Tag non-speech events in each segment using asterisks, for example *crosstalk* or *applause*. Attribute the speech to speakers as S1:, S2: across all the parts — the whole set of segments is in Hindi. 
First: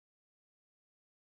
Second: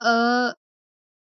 S1: अ,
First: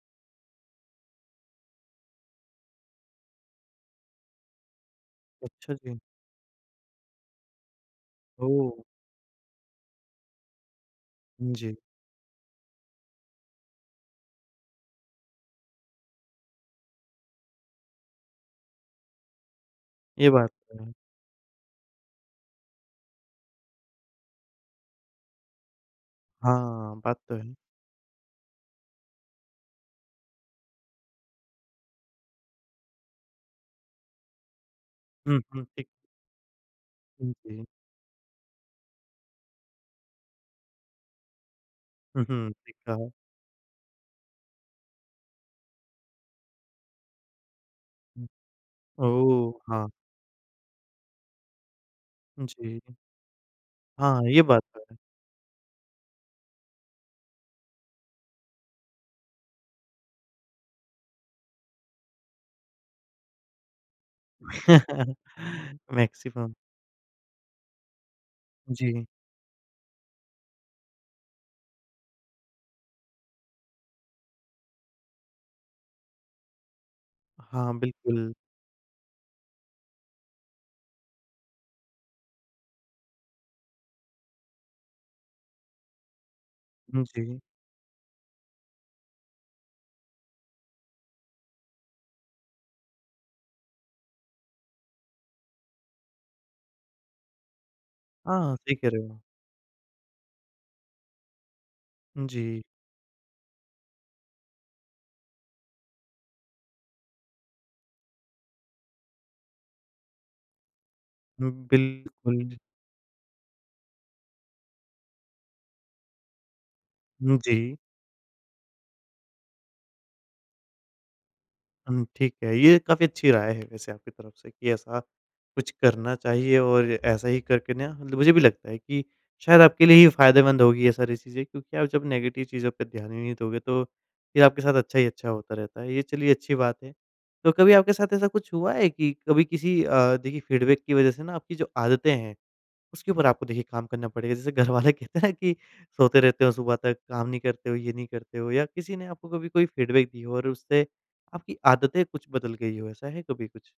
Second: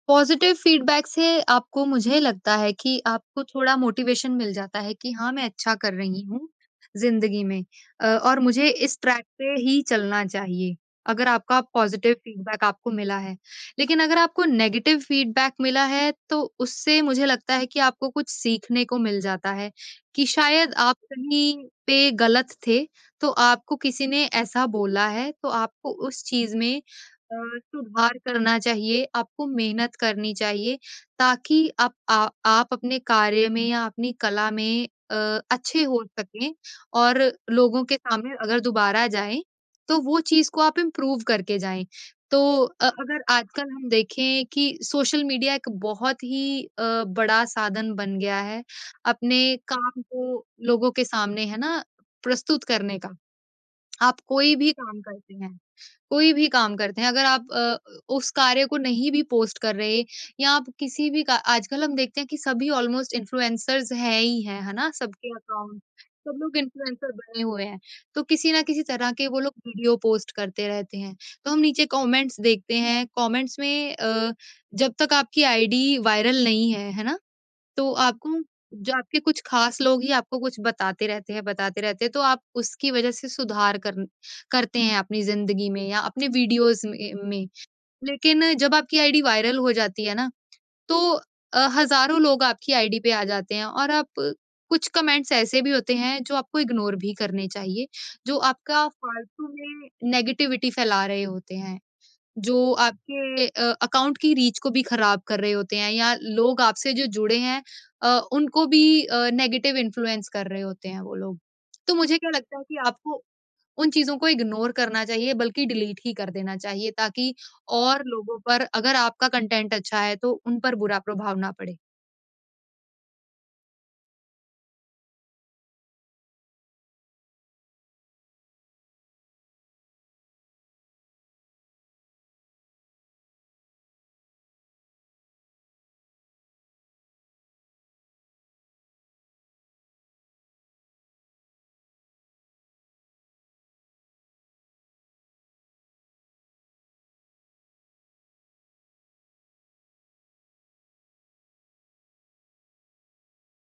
S1: पॉज़िटिव फीडबैक से आपको मुझे लगता है कि आपको थोड़ा मोटिवेशन मिल जाता है कि हाँ, मैं
S2: अच्छा
S1: अच्छा कर
S2: जी।
S1: रही हूँ ज़िंदगी में। अ, और मुझे
S2: ओह!
S1: इस ट्रैक पे ही चलना चाहिए, अगर आपका
S2: जी।
S1: पॉज़िटिव फीडबैक आपको मिला है। लेकिन अगर आपको नेगेटिव फीडबैक मिला है तो उससे मुझे लगता है कि आपको कुछ सीखने को मिल जाता है कि
S2: ये बात
S1: शायद
S2: तो सही है।
S1: आप कहीं पे गलत थे। तो आपको किसी ने ऐसा बोला है तो आपको उस चीज़ में
S2: हाँ, बात तो
S1: अ,
S2: है।
S1: सुधार करना चाहिए, आपको मेहनत करनी चाहिए। ताकि आप आ आप अपने कार्य में या अपनी कला में अ,
S2: हुँ, हुँ
S1: अच्छे
S2: ठीक।
S1: हो सकें और
S2: हुँ, जी।
S1: लोगों के सामने अगर दोबारा जाएँ तो वो चीज़ को आप इम्प्रूव करके जाएँ।
S2: हुँ,
S1: तो
S2: हुँ। ठीक
S1: अ,
S2: कहा।
S1: अगर आजकल हम देखें कि सोशल मीडिया एक बहुत ही अ, बड़ा साधन बन
S2: उम,
S1: गया है, अपने
S2: ओह! हाँ।
S1: काम को लोगों के सामने है ना प्रस्तुत
S2: जी।
S1: करने का। आप
S2: हाँ, ये
S1: कोई
S2: बात
S1: भी
S2: तो है।
S1: काम करते हैं, कोई भी काम करते हैं अगर आप अ, उस कार्य को नहीं भी पोस्ट कर रहे या आप किसी भी का आजकल हम देखते हैं कि सभी ऑलमोस्ट इन्फ्लुएंसर्स हैं ही हैं, है ना?
S2: *chuckles*
S1: सबके अकाउंट सब
S2: मैक्सिमम।
S1: लोग इन्फ्लुएंसर बने हुए हैं। तो किसी ना किसी
S2: जी।
S1: तरह के वो लोग वीडियो पोस्ट करते रहते हैं। तो हम नीचे कमेंट्स देखते हैं, कमेंट्स में अ, जब तक आपकी आईडी वायरल नहीं है, है ना?
S2: हाँ,
S1: तो
S2: बिल्कुल।
S1: आपको जो आपके कुछ खास लोग ही आपको कुछ बताते रहते हैं, बताते रहते हैं तो आप उसकी वजह से सुधार करन करते हैं अपनी ज़िंदगी में या अपने वीडियोज़
S2: हुँ,
S1: में
S2: जी।
S1: में। लेकिन जब आपकी आईडी वायरल हो जाती है ना, तो अ, हज़ारों लोग आपकी आईडी पे आ जाते हैं और आप कुछ कमेंट्स ऐसे भी होते हैं जो आपको इग्नोर भी करने चाहिए। जो
S2: हाँ, सही
S1: आपका
S2: कह रहे हो।
S1: फ़ालतू में नेगेटिविटी फैला रहे होते हैं।
S2: उम, जी।
S1: जो आपके अ, अकाउंट की रीच को भी खराब कर रहे होते हैं या लोग आपसे जो जुड़े हैं अ, उनको भी अ, नेगेटिव इन्फ्लुएंस कर रहे होते हैं वो लोग।
S2: उम,
S1: तो मुझे क्या लगता
S2: बिल्कुल।
S1: है कि आपको उन चीज़ों को इग्नोर करना चाहिए बल्कि डिलीट ही कर देना चाहिए। ताकि
S2: हुँ, जी।
S1: और लोगों पर अगर आपका कंटेंट अच्छा है तो उन पर बुरा प्रभाव ना पड़े।
S2: हुँ, ठीक है। ये काफ़ी अच्छी राय है वैसे आपकी तरफ से कि ऐसा कुछ करना चाहिए और ऐसा ही करके ना मतलब मुझे भी लगता है कि शायद आपके लिए ये फायदेमंद होंगी ये सारी चीज़ें। क्योंकि आप जब नेगेटिव चीज़ों पे ध्यान ही नहीं दोगे तो फ़िर आपके साथ अच्छा ही अच्छा होता रहता है, ये चलिए अच्छी बात है। तो कभी आपके साथ ऐसा कुछ हुआ है कि कभी किसी अ, देखिए फीडबैक की वजह से ना आपकी जो आदतें हैं, उसके ऊपर आपको देखिए काम करना पड़ेगा। जैसे घरवाले कहते हैं कि सोते रहते हो सुबह तक काम नहीं करते हो, ये नहीं करते हो या किसी ने आपको कभी कोई फीडबैक दी हो और उससे आपकी आदतें कुछ बदल गई हो ऐसा है कभी कुछ?